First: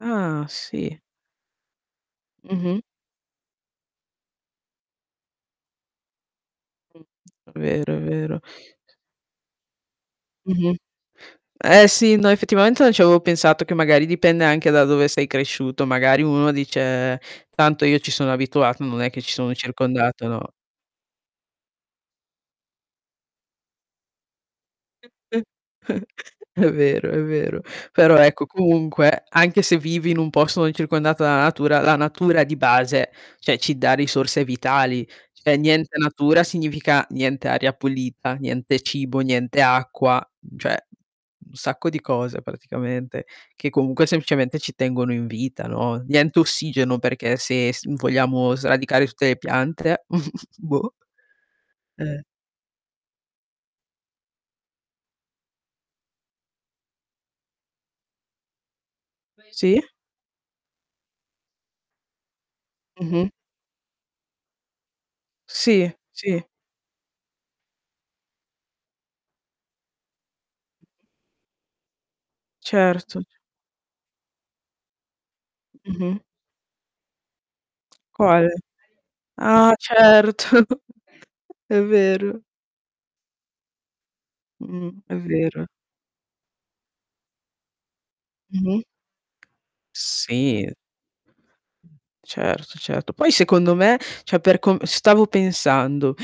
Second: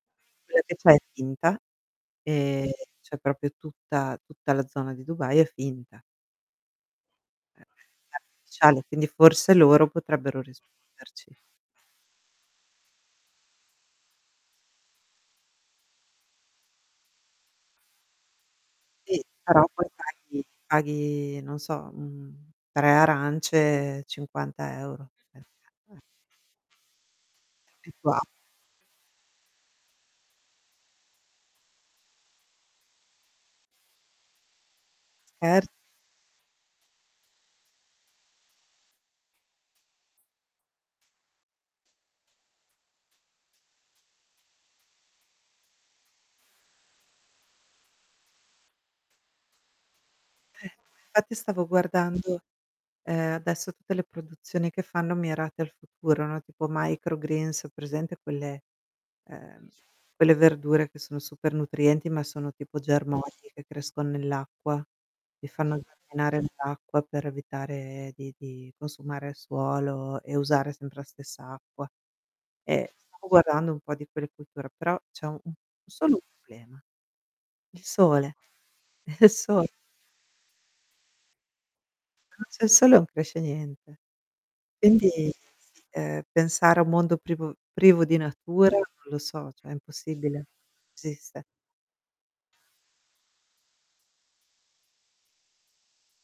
Ah Quella che c'è è sì. finta e Mh-mh. cioè proprio tutta tutta la zona di Dubai è finta. Mh, è vero, è vero. [unintelligible] Quindi forse loro potrebbero Mh-mh. risponderci. Eh sì, no effettivamente non ci avevo pensato, che magari dipende anche da dove sei cresciuto. Magari uno dice: "Tanto io ci sono abituato, non è Sì, che ci sono però poi circondato, paghi no?" paghi non so, mhmm, 3 arance cinquanta euro [unintelligible] È vero, è vero. Però, [unintelligible] ecco, comunque anche se vivi in un posto non circondato dalla natura, la natura di base, cioè ci dà risorse vitali. [unintelligible] Er Niente natura significa niente aria pulita, niente cibo, niente acqua, cioè un sacco di cose praticamente che comunque semplicemente ci tengono in vita, no, niente ossigeno perché se s vogliamo sradicare tutte le piante. Boh. [unintelligible] Infatti stavo Eh. guardando, ehm, adesso tutte le produzioni che fanno mirate al futuro, no, tipo microgreens, presente quelle, ehm, Sì. quelle verdure che sono super nutrienti, ma sono tipo Mh-mh germogli che crescon nell'acqua, ti fanno Sì, camminare sì. nell'acqua per evitare di di consumare suolo e usare sempre la stessa acqua. E Certo. stavo guardando un po' di quelle culture, però c'è u solo un Mh-mh. problema. Il sole. Quale? Il so Ah certo, è vero. [unintelligible] il sole non cresce niente. Mh, è Quindi, vero. ehm, pensare a un mondo privo privo di natura Mh-mh. non lo so, cioè è impossibile. Sì. Esiste Certo, certo. Poi secondo me, cioè per com stavo pensando,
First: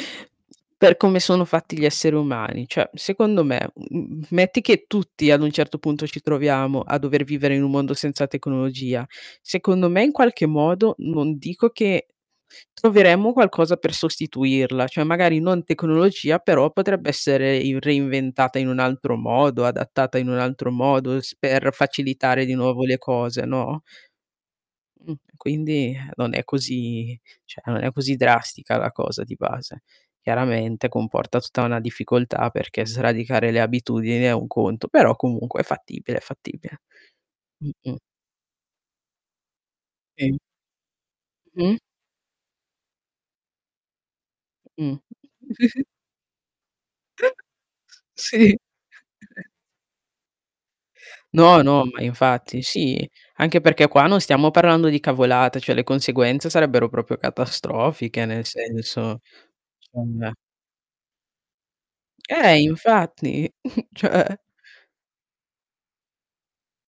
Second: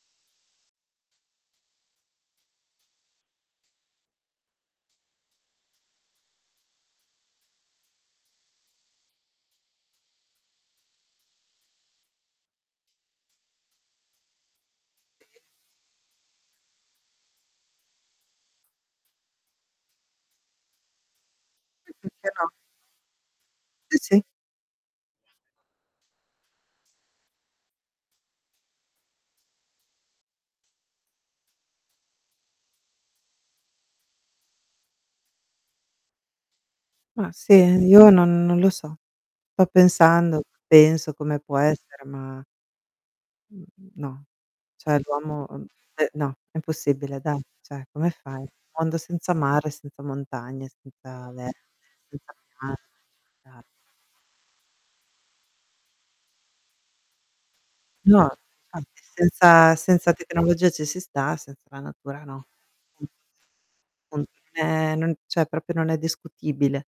per come sono fatti gli esseri umani, cioè secondo me, mhmm, m metti che tutti ad un certo punto ci troviamo a dover vivere in un mondo senza tecnologia. Secondo me in qualche modo non dico che troveremmo qualcosa per sostituirla, cioè magari non tecnologia, però potrebbe essere i reinventata in un altro modo, adattata in un altro modo s per facilitare [unintelligible] di nuovo le cose, no? Sì, sì. Mh, e quindi non è così cioè non è così drastica la cosa di base. Chiaramente comporta tutta una difficoltà, perché sradicare le abitudini è un conto, però comunque è fattibile, è fattibile. Ma sì, ehm, Mh-mh. io non non lo so. Sto Sì. pensando, penso a come può Mh. essere, ma mhmm, no. Mh. Cioè l'uomo te no, è impossibile dai. Cioè, come fai? Un Sì. mondo senza mare, senza montagne, senza No, no, ma [unintelligible] infatti sì, anche senza [unintelligible] perché qua non stiamo parlando di cavolate, cioè le conseguenze sarebbero proprio No, catastrofiche, nel infatti, senso. senza senza [unintelligible] tecnologia ci si sta, senza la natura no. Eh [unintelligible] infatti, [unintelligible] cioè Non cioè proprio non è discutibile.